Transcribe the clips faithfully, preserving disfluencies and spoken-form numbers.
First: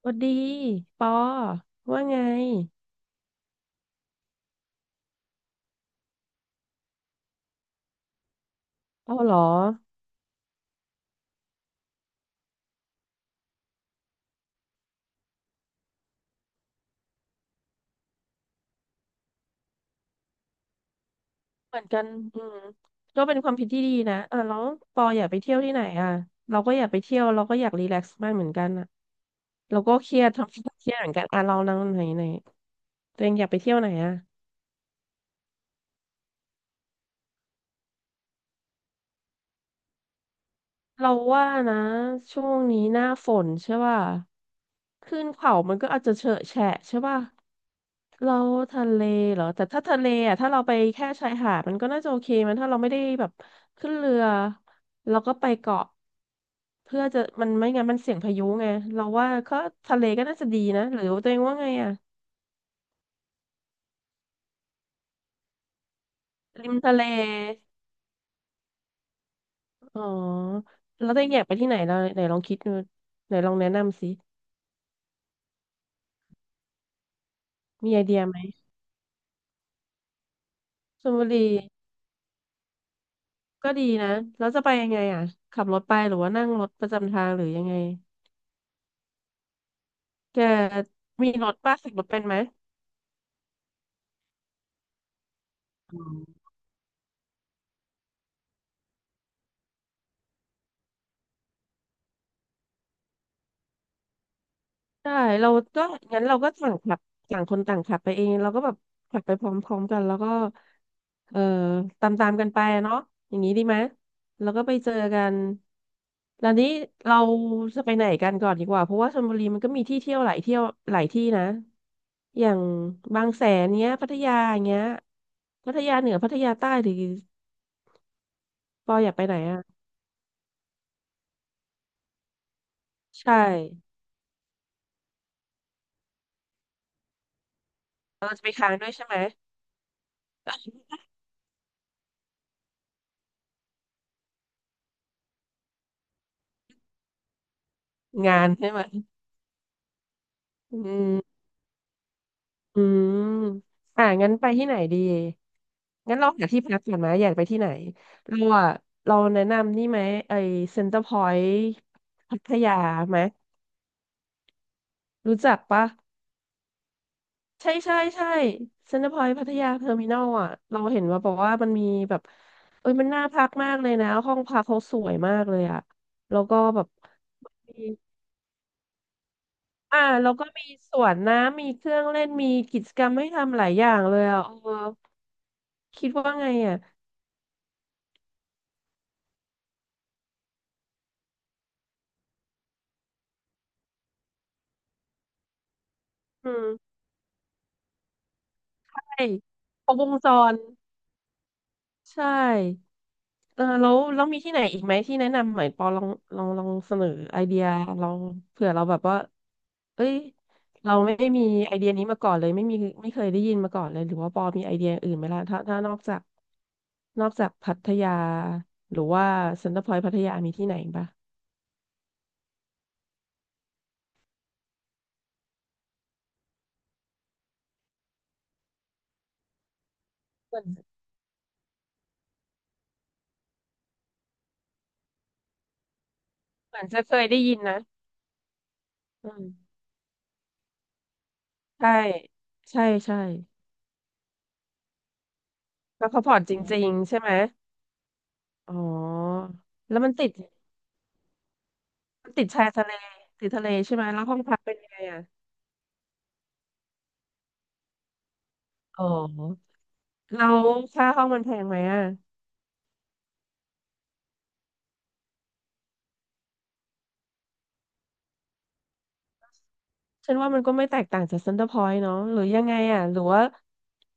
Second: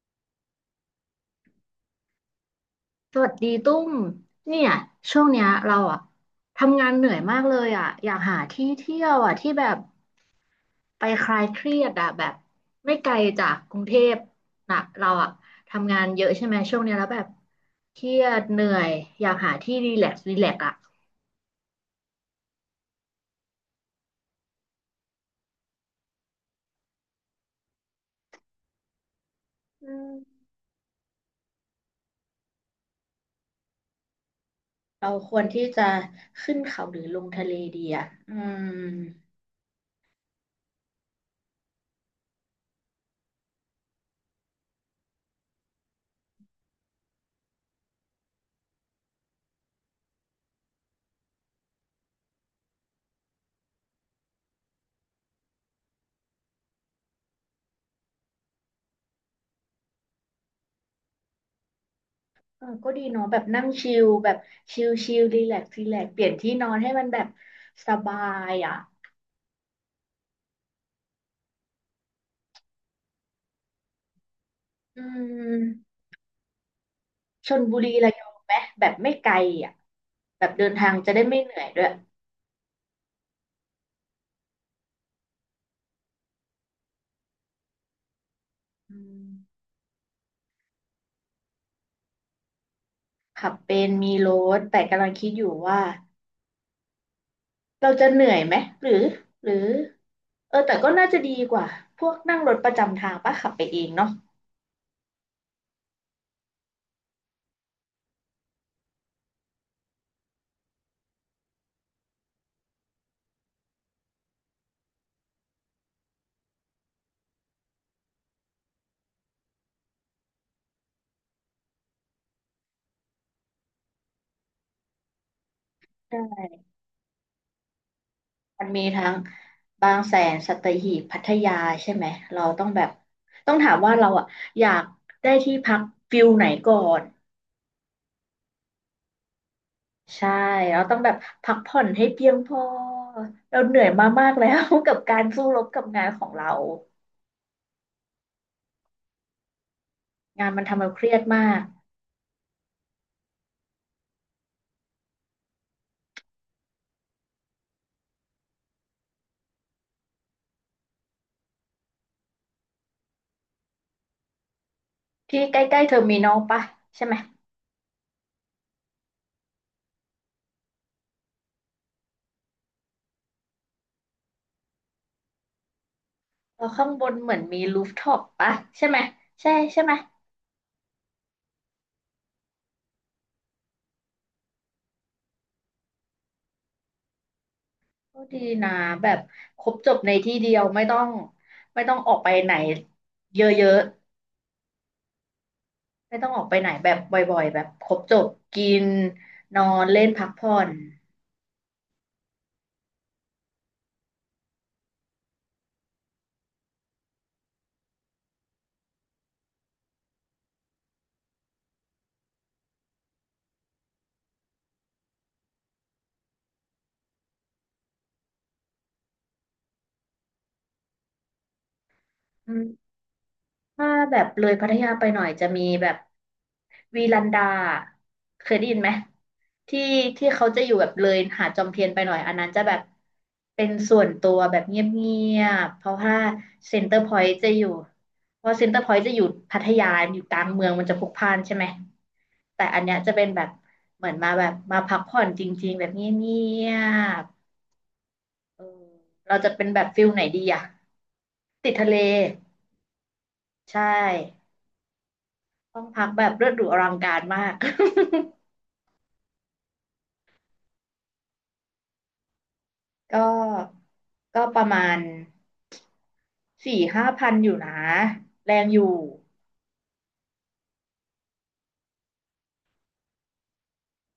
สวัสดีปอว่าไงสวัสดีตุ้มเนี่ยช่วงเนี้ยเราอะทำงานเหนื่อยมากเลยอะอยากหาที่เที่ยเอาวเหอะรอที่แบบไปคลายเครียดอะแบบไม่ไกลจากกรุงเทพนะเราอะทำงานเยอะใช่ไหมช่วงเนี้ยแล้วแบบเครียดเหนื่อยอยากหาที่รีแลกซ์รีแลกซ์อะเหมือนกันอืมก็เป็นความผิดที่ดีนะอ่ะแล้วปออยากไปเที่ยวที่ไหนอ่ะเราก็อยากไปเที่ยวเราก็อยากรีแลกซ์บ้างเหมือนกันอ่ะเราก็อืเครียด มทำเครียดเหมือนกันอ่ะเรานั่งไหนไหนตัวเองอยากไปเที่ยวไหนอ่ะ เราควรที่จะขึ้นเขาหรือลงทะเลดีอะอืมเราว่านะช่วงนี้หน้าฝนใช่ป่ะขึ้นเขามันก็อาจจะเฉอะแฉะใช่ป่ะเราทะเลเหรอแต่ถ้าทะเลอ่ะถ้าเราไปแค่ชายหาดมันก็น่าจะโอเคมันถ้าเราไม่ได้แบบขึ้นเรือเราก็ไปเกาะเพื่อจะมันไม่งั้นมันเสี่ยงพายุไงเราว่าก็ทะเลก็น่าจะดีนะหรือตัวเองว่าไงอ่ะเออก็ดีเนาะแบบนั่งชิลแบบชิลชิลรีแลกซ์รีแลกซ์เปลี่ยนที่นริอมนให้ทะเลมันแบบสบายอะอ๋อแล้วตัวเองอยากไปที่ไหนเราไหนลองคิดดูไหนลองแนะนำสิอืม ชลบุรีมีไอระเดียยอไหงมไหมแบบไม่ไกลอ่ะแบบเดินทางชจะลได้บุไม่รี เหนื่อยด้วยก็ดีนะแล้วจะไปยังไงอ่ะ ขับรถไปหรือว่านั่งรถประจำทางหรือยังไงอืมแกมีรถป้าขับรถเป็นไหมขับเป็นมีรถแต่กำลังคิดอยู่ว่าอ๋อเราจะเหนื่อยไหมหรือหรือเออแต่ก็น่าจะดีกว่าพวกนั่งรถประจำทางปะขับไปเองเนาะได้เราก็งั้นเราก็ต่างขับต่างคนต่างขับไปเอง เราก็แบบขับไปพร้อมๆกันแล้วก็เอ่อตามๆกันไปอะเนาะอย่างนี้ดีไหมแล้วก็ไปเจอกันแล้วนี้เราจะไปไหนกันก่อนดีกว่า เพราะว่าชลบุรีมันก็มีที่เที่ยวหลายเที่ยวหลายที่นะ อย่างบางแสนเนี้ยพัทยาเงี้ยพัทยาเหนือพัทใช่ยาใต้หรือ มันมีปออทั้ยางกไปไหนอ่ะบางแสนสัตหีบพัทยาใช่ไหมเราต้องแบบใช่ต้องถามว่าเราอ่ะอยากได้ที่พักฟิลไหนก่อน เราจะไปค้างด้วยใช่ไหมใช่เราต้องแบบพักผ่อนให้เพียงพอเราเหนื่อยมามากแล้ว กับการสู้รบกับงานของเรางานใช่ไหมงานมันอืทำเราเครียดมามกอืมอ่ะงั้นไปที่ไหนดีงั้นเราหาที่พักก่อนไหมอยากไปที่ไหนเราอ่ะเราแนะนำนี่ไหมไอเซ็นเตอร์พอยต์พัทยาไหมรู้ที่จัใกกล้ปะๆเทอร์มินอลปะใช่ไหมใช่ใช่ใช่เซ็นเตอร์พอยต์พัทยาเทอร์มินอลอ่ะเราเห็นว่าบอกว่ามันมีแบบเอ้ยมันน่าพักมากเลยนะห้องพักเขาสวยมากเลยอ่ะแล้วก็เราแบบ ข้างบนเหมือนมีรูฟท็อปปะใช่ไหมใช่ใช่ไหมอ่าแล้วก็มีสวนน้ำมีเครื่องเล่นมีกิจกรรมให้ทำหลายอย่างเลยอ่ะเออคิดว่าไงอ่ะก็ดีนะแบบครบจบในที่เดียวไม่ต้องไม่ต้องออกไปไหนเยอะๆไม่ต้องออกไปอืไหนมแบบบ่อยๆแบบครบจบกินใช่นอนครบเล่วนงพัจกผ่อรนใช่เออแล้วแล้วมีที่ไหนอีกไหมที่แนะนำหน่อยปอลองลองลองเสนอไอเดียลองเผื่อเราแบบว่าเอ้ยเราไม่ได้มีไอเดียนี้มาก่อนเลยไม่มีไม่เคยได้ยินมาก่อนเลยหรือว่าปอมีไอเดียอื่นไหมล่ะถ้าถ้านอกจากนอกจากพัทยาหรือว่าเซ็นเตอร์พอยต์พัทยามีที่ไหนอีกปะอืม ถ้าแบบเลยพัทยาไปหน่อยจะมีแบบวีลันดาเคยได้ยินไหมที่ที่เขาเหมืจะอนอยู่แบบเลยหาดจอมเทียนไปหน่อยอันนั้นจะแบบเป็นส่วนตัวแบบเงียบๆเพราะว่าเหเซ็มืนอนเตอร์จะพเคอยยต์ได้จะยินอยู่นะ เพราะเซ็นเตอร์พอยต์จะอยู่อืมพัทยาอยู่กลางเมืองมันจะพลุกพล่านใช่ไหมใช่แต่อัใช่นเนี้ยจะใช่เป็นแบบเหมือนมาแบบมาพักผ่อนจริงๆแบบเงีแล้วเขาผ่อนจยริงๆใช่บไหมๆเออ๋ออเราจะเป็นแบบแล้วฟิลมันไหนติดดีอะติดทะเลมันติดชายทะเลติดทะเลใช่ ใช่ไหมแล้วห้องพักเป็นยังไงอ่ะห้องพักแบบเลิศหรูอลังการมาก อ๋อแล้วค่าห้องมันแพงไหมอ่ะ ก็ก็ประมาณสี่ห้าพันอยู่นะ แรงอยู่ฉันว่ามันก็ไม่แตกต่างจากเซ็นเตอร์พอยต์เนาะหรือยังไงอ่ะหรือว่า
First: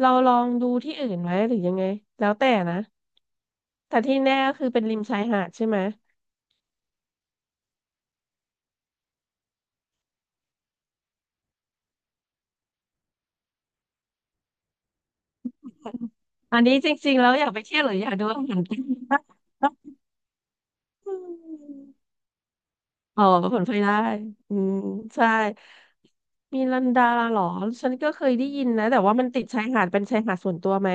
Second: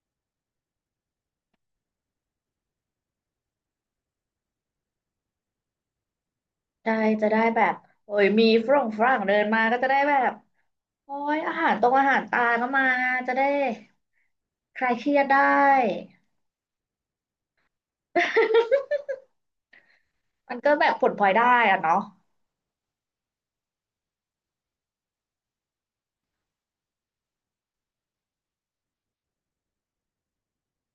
เราลองดูที่อื่นไหมหรือยังไงแล้วแต่นะแต่ที่แน่ก็คือเป็นริมชายหาดใช่ไหมได้จะได้แบบโอ้ยมีฝรั่งฝรั่งเดินมาก็จะได้แบบ โอ้ยอาหารตรงอาหารตาก็มาจะได้คลายเครียดได้ อันนี้จริงๆแล้วอยากไปเที่ยวหรืออยากดูอาหาร ใต้มันก็แบบผลพลอยได้อะน เนาะอ๋อผลพลอยได้ อืมใช่มีลันดาเหรอฉันก็เคยได้ยินนะแต่ว่ามันติดชายหาดเป็นชายหาดส่วนตัวไหม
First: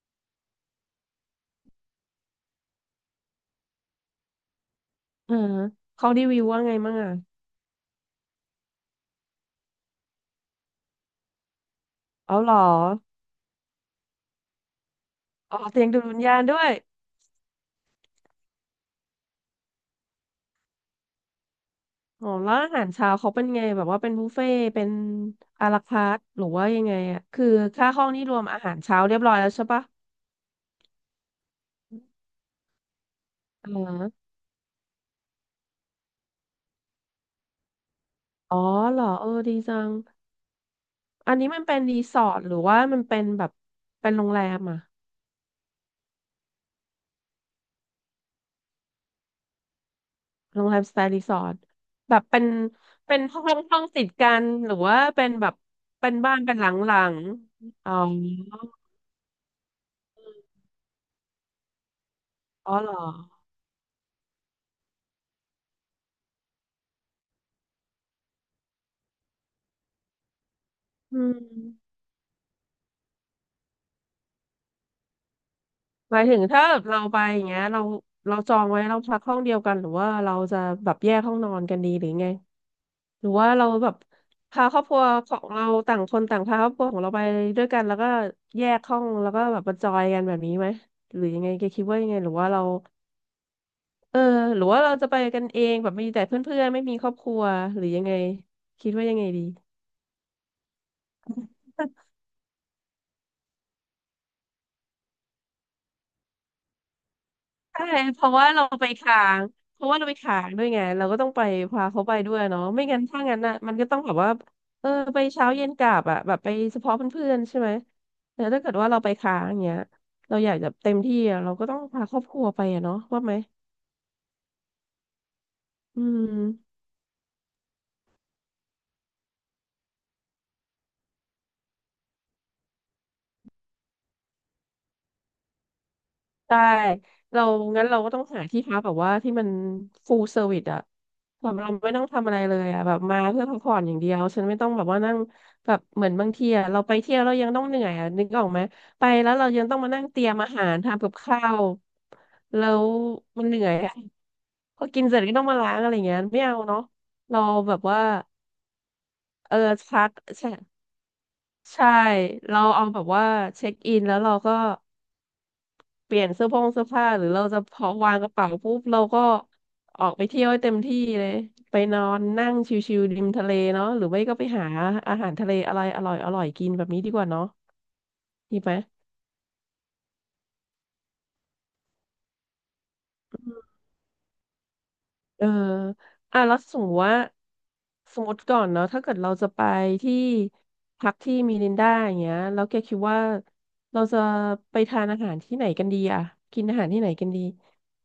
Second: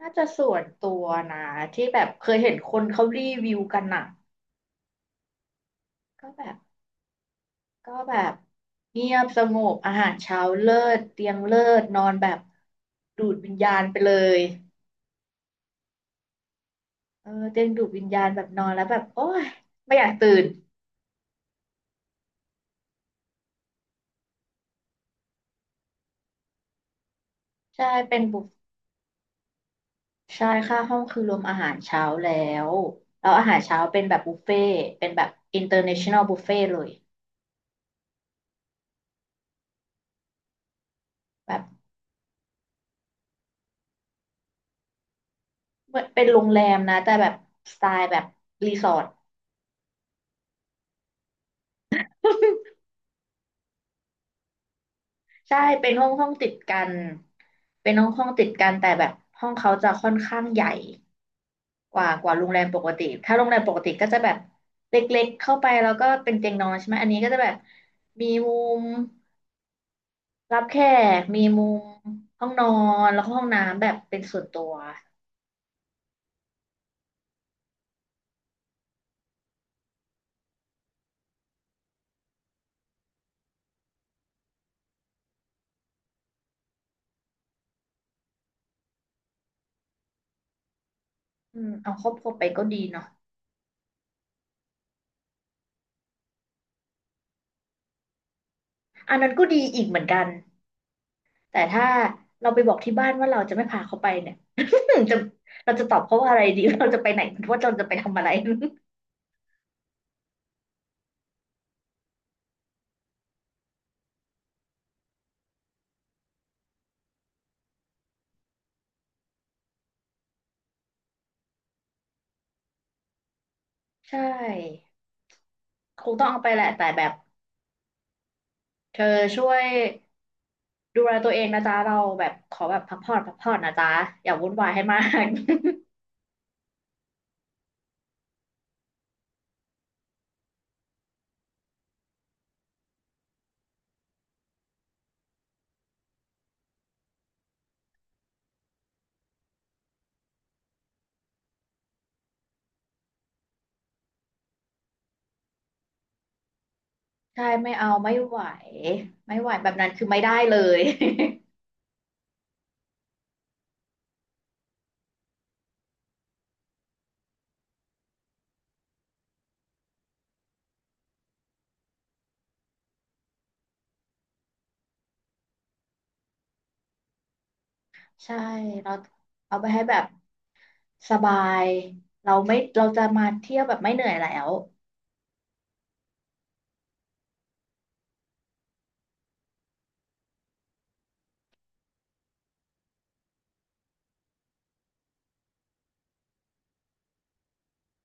น่าจะส่วนตัวนะที่แบบเคยเห็นคนเขารีวิวกันอะเออเขารีก็วิแบวบ ว่าไงมั่งอ่ะก็แบบเงียบสงบอาหารเช้าเลิศเตียงเลิศนอนแบเอาบเหรอดูดวิญญาณไปเลยอ๋อเตียงดูดวิญญาณด้วยเออเตียงดูดวิญญาณแบบนอนแล้วแบบโอ้ยไม่อยากตื่นอ๋อแล้วอาหารเช้าเขาเป็นไงแบบว่าเป็นบุฟเฟ่ต์เป็นอาราคาร์ทหรือว่ายังไงอ่ะคือใช่ค่าห้องเป็นี่นรบุวมฟอาหารเช้าเรียบร้อยแล้วใช่ปะใช่ค่าห้องคือรวมอาหารเช้าแล้วแล้วอาหารเอเช้าเป็นอแบบบุฟเฟ่ต์เป็นแบบ international buffet เลยอ๋อเหรอเออดีจังอันนี้มัแบบนเป็นรีสอร์ทหรือว่ามันเป็นแบบเป็นโรงแรมอ่ะ เหมือนเป็นโรงแรมนะแต่แบบสไตล์แบบรีสอร์ทโรงแรมสไตล์รีสอร์ทแบบเป็นเป็นห้องห้องติดกันหรือว่าเป็นแบบใช่เป็นห้อเป็งนห้องบ้านติเป็ดนหกันลังๆอ๋เป็นอห้องห้องติดกันแต่แบบห้องเขาจะค่อนข้างใหญ่ กว่ากว่าโรงแรมอ๋อปเหกรอติถ้าโรงแรมปกติก็จะแบบเล็กๆเข้าไปแล้วก็เป็นเตียงนอนใช่ไหมอันนี้ก็จะแบบมีมุมรับแขอืกมีมุมมห้องนอนแล้วก็ห้องน้ำแบบเป็นส่วนตัวหมายถึงถ้าแบบเราไปอย่างเงี้ยเราเราจองไว้เราพักห้องเดียวกันหรือว่าเราจะแบบแยกห้องนอนกันดีหรือไงหรือว่าเราแบบพาครอบครัวของเราต่างคนต่างพาครอบครัวของเราไปด้วยกันแล้วก็แยกห้องแล้วก็แบบมาจอยกันแบบนี้ไหมหรือยังไงอืแกมคิดเอาว่าครยัองบไงคหรัรืวอไปว่าเรา ก็ดีเนาะเออหรือว่าเราจะไปกันเองแบบมีแต่เพื่อนๆไม่มีครอบครัวหรือยังไงคิดว่าอัยันงไงนั้นดีก็ดีอีกเหมือนกันแต่ถ้าใเราไปบอกที่บ้านว่าเราจะไม่พาเขาไปเนี่ย หนึ่งจะเราจะตอบเขาว่าอะไรดี เราจะไปไหนว่าเราช่จะไปทำเพอะไร ราะว่าเราไปค้างเพราะว่าเราไปค้างด้วยไงเราก็ต้องไปพาเขาไปด้วยเนาะไม่งั้นถ้างั้นน่ะมันก็ต้องแบบว่าเออไปเช้าเย็นกลับอะแบบไปเฉพาะเพื่อนๆใช่ไหมแต่ถ้าเกิดว่าเราไปค้างอย่างเงี้ยเราอยากจะเต็มที่อะเราก็ต้องพาครอบครัวไปอะเนาะว่าไหม ใช่อืคงต้องเอาไปแหละม แต่แบบเธอช่วย ดูแลตัวเองนะจ๊ะเราแบบขอแบบพักผ่อนพักผ่อนนะจ๊ะอย่าวุ่นวายให้มาก ได้เรางั้นเราก็ต้องหาที่พักแบบว่าที่มันฟูลเซอร์วิสอะแบบเราไม่ต้องทำอะไรเลยอะแบบมาเพื่อพักผ่อนอย่างเดียวฉันไม่ต้องแบบว่านั่งแบบเหมือนบางทีอะเราไปเที่ยวเรายังต้องเหนื่อยอะนึกออกไหมไปแล้วเรายังต้องมานั่งเตรียมอาหารทำกับข้าวแล้วมันเหนื่อยอะพอกินเสร็จก็ต้องมาล้างอะไรเงี้ยไม่เอาเนาะ เราใช่แบไม่บเอาว่าไม่ไหวไม่ไหวเออแบบนั้นคืชัอดไม่ได้ใช่เลย ใช่เราเอาแบบว่าเช็คอินแล้วเราก็ เปลี่ยนเสื้อผ้าเสื้อผ้าหรือเราจะพอวางกระเป๋าปุ๊บเราก็ออกไปเที่ยวให้เต็มที่เลยไปนอนนั่งชิวๆริมทะเลเนาะหรือไม่ก็ไปหาอาหารทะเลอะไรอร่อยอร่อยกินแบบนี้ดีกว่าเนาะ ใช่ดีไหม เราเอาไปให้แบบสบายเราไม่เราจะมาเที่ยวแบบไม่เหนื่อยแล้วเอออ่ะแล้วสมมติว่าสมมติก่อนเนาะถ้าเกิดเราจะไปที่พักที่มิรินดาอย่างเงี้ยแล้วแกคิดว่าเราจะไปทานอาหารที่ไหนกันดีอะกินอาหารที่ไหนกันดี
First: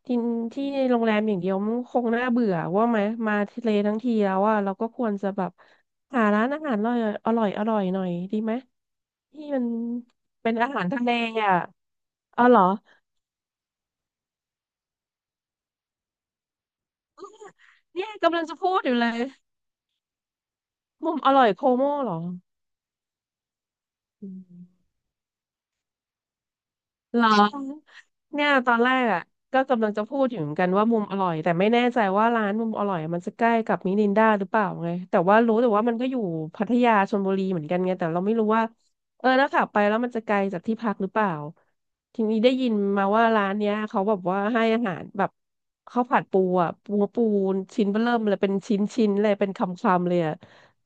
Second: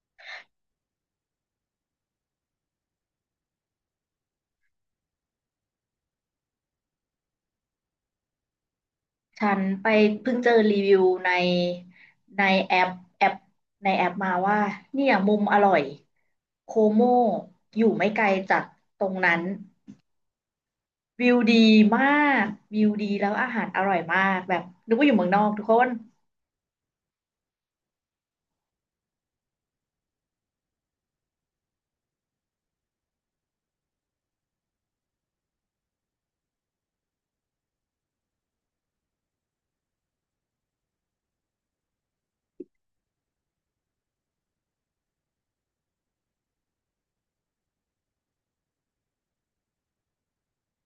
กินที่โรงแรมอย่างเดียวมันคงน่าเบื่อว่าไหมมาทะเลทั้งทีแล้วอะเราก็ควรจะแบบหาร้านอาหารอร่อยอร่อยอร่อยหน่อยดีไหมที่ฉันมันไปเพิ่งเจเป็นออารีหารวิทะวเลในอะอ๋ในอเหรอแอปแอปในแอปมาว่าเนี่ยมุมอร่อยโคโมอยู่เนี่ไม่ยไกลกำลังจะจากพูดอยู่ตรเลงยนั้น มุมวิอวร่อยดีโคโม่มาเหรอกวิวดีแล้วอาหารอร่อยมาอืกแบบม นึกว่าอยู่เมืองนอกทุกคนเหรอเนี่ยตอนแรกอ่ะก็กำลังจะพูดอยู่เหมือนกันว่ามุมอร่อยแต่ไม่แน่ใจว่าร้านมุมอร่อยมันจะใกล้กับมินินดาหรือเปล่าไงแต่ว่ารู้แต่ว่ามันก็อยู่พัทยาชลบุรีเหมือนกันไงแต่เราไม่รู้ว่าเออแล้วขับไปแล้วมันจะไกลจากที่พักหรือเปล่าทีนี้ได้ยินมาว่าร้านเนี้ยเขาแบบว่าให้อาหารแบบข้าวผัดปูอ่ะปูปูนชิ้นเบ้อเริ่มเลยเป็นชิ้นชิ้นเลยเป็นคำคำเลยอ่ะ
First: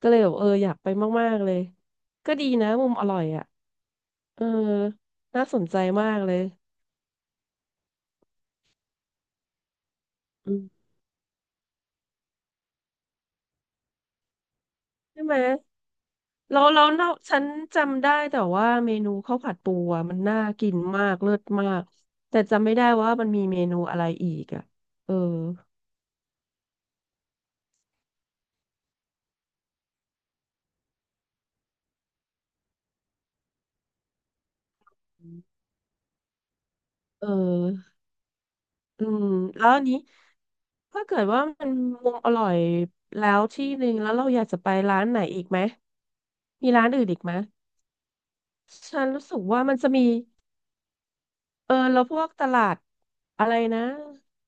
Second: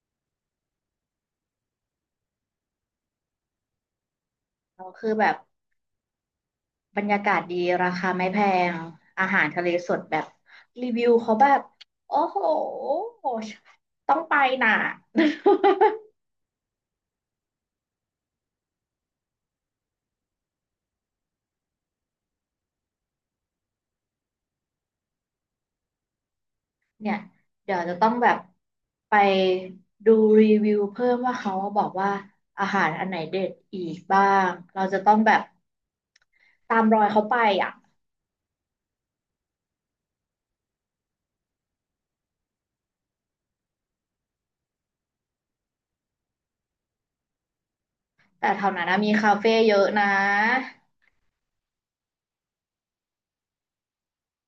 ก็เลยแบบเอออยากไปมากๆเลยก็ดีนะมุมอร่อยอ่ะเออ เราคือแบบน่าสนใจมากเลยบรรยากาศดีราคาไม่แพงอาหารทะเลสดแบบอืรีมวิวเขาแบบโอ้โหต้องไปน่ะ ใช่ไหมเราเราเราฉันจำได้แต่ว่าเมนูข้าวผัดปูอะมันน่ากินมากเลิศมากแต่จำไม่ได้ว่ามันมีเมนูอะไรอีกอ่ะเออ เนี่ยเดี๋ยวจะต้องแบบไปดูรีวิวเพิ่มว่าเขาบอกว่าอาหารอันไหนเด็ดอีกบ้างเราจะต้องแบบตามรอยเขาเอไปอ่ะออืมแล้วอันนี้ถ้าเกิดว่ามันมุมอร่อยแล้วที่หนึ่งแล้วเราอยากจะไปร้านไหนอีกไหมมีร้านอื่นอีกไหมแต่แถวนั้นนะฉันมีรู้คาสึกเฟ่ว่ามัเยนอะจะนะ มี เออแล้วพวกตลาดอะไรนะ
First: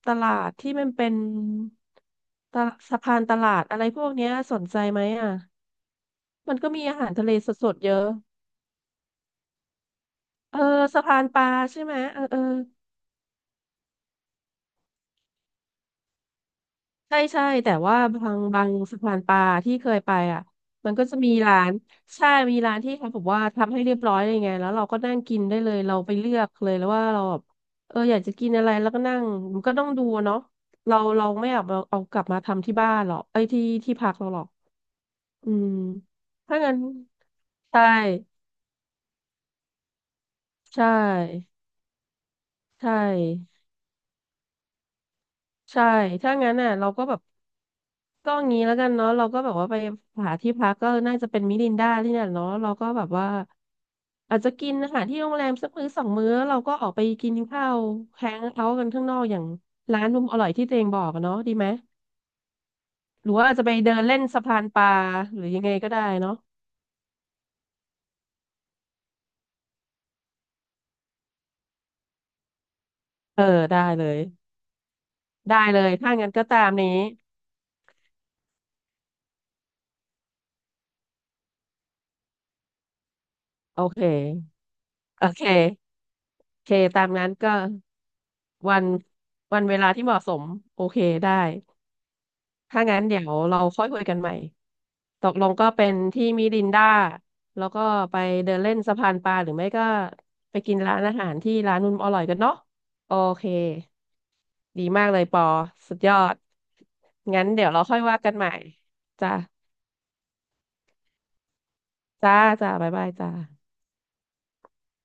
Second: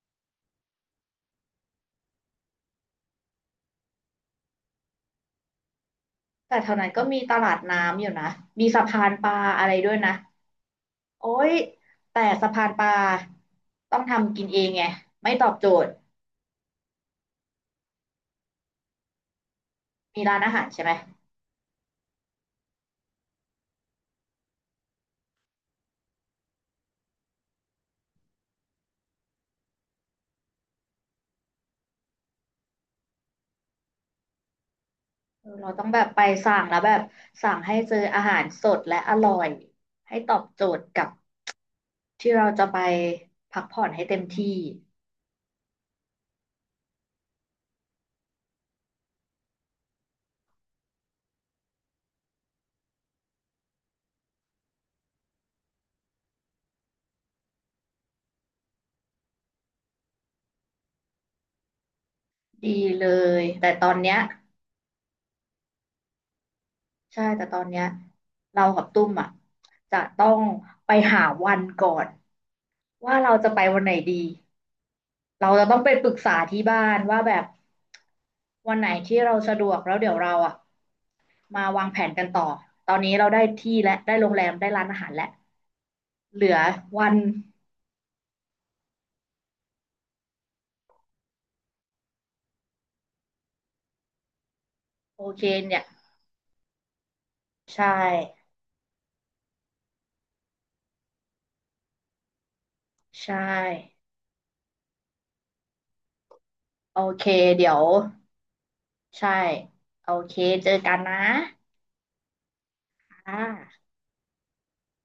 ตลาดที่มันเป็นตลาดสะพานตลาดอะไรพวกเนี้ยสนใจไหมอ่ะมัแต่นแถก็วมีนั้นอาก็หารมีทะเลตลาดสดๆเยน้ำออะยู่นะมีสะพานปลาอะไรด้วยนะเออสะพานโอ๊ปลายใช่ไหมเอแต่อเออ สะพานปลาต้องทำกินเองไงไม่ตอบโจทย์ใช่ใช่แต่ว่าบางบางสะพานปลาที่เคยไปมีร้านอ่ะอาหารใช่ไหมัมนก็จะมีร้านใช่มีร้านที่เขาบอกว่าทำให้เรียบร้อยเลยไงแล้วเราก็นั่งกินได้เลยเราไปเลือกเลยแล้วว่าเราแบบเอออยากจะกินอะไรแล้วก็นั่งมันก็ต้องดูอะเนาะเราเราไม่เอาเอากลับมาทำที่บ้านหรอกไอ้ยที่ที่พักเราหรอกเออือมเราต้องแบบไปสั่ถ้างงั้แล้นวแบบสั่งให้ใช่เจออาหารสดและอร่อยให้ตอบโจทใชย์กับ่ที่เราจะไปใช่พักผ่อนให้เต็มที่ใช่ถ้างั้นน่ะเราก็แบบ ก็งี้แล้วกันเนาะเราก็แบบว่าไปหาที่พักก็น่าจะเป็นมิรินดาที่เนี่ยเนาะเราก็แบบว่าอาจจะกินอาหารที่โรงแรมสักมื้อสองมื้อเราก็ออกไปกินข้าวแฮงเอาท์กันข้างนอกอย่างร้านมุมอร่อยที่ตัวเองบอกอะเนาะดีไหมดีเลหรือยว่าอาจจะแต่ไปตอเดินนเนี้เล่ยนสะพานปลาหรือยังไงก็ได้เนาะใช่แต่ตอนเนี้ยเรากับตุ้มอ่ะจะต้องไปหาวันก่อนว่าเราเออจะไปวัได้นไหนเลดี ยเราได้จะต้อเลงไปยปรึถ้ากงั้นษาก็ตาที่มบ้านี้นว่าแบบวันไหนที่เราสะดวกแล้วเดี๋ยวเราอ่ะมาวางแผนกันต่อตอนนี้เราได้ที่โอและเคได้โรงแรมได้ร้านอาหารโอแล้วเคเหลือโอเคตาวัมนนั้นก็วันวันเวลาที่เหมาะสมโอเคได้ ถ้างั้นเดี๋ยวเราค่อยคุยกันใหม่ โอตกเคลงก็เนี่ยเป็นที่มิรินดาแล้วก็ใช่ไปเดินเล่นสะพานปลาหรือไม่ก็ไปกินร้านอาหารที่ร้านนุ่มอร่อยกันเนาะโอใชเค ่ดีมากเลยปอสุดยอดโอเคงั้นเดี๋เดี๋ยวยเราวค่อยว่ากันใหม่ใช่จ้าโอเคเจอกันนะจ้าจ้าบ๊ายบายจ้าอ่า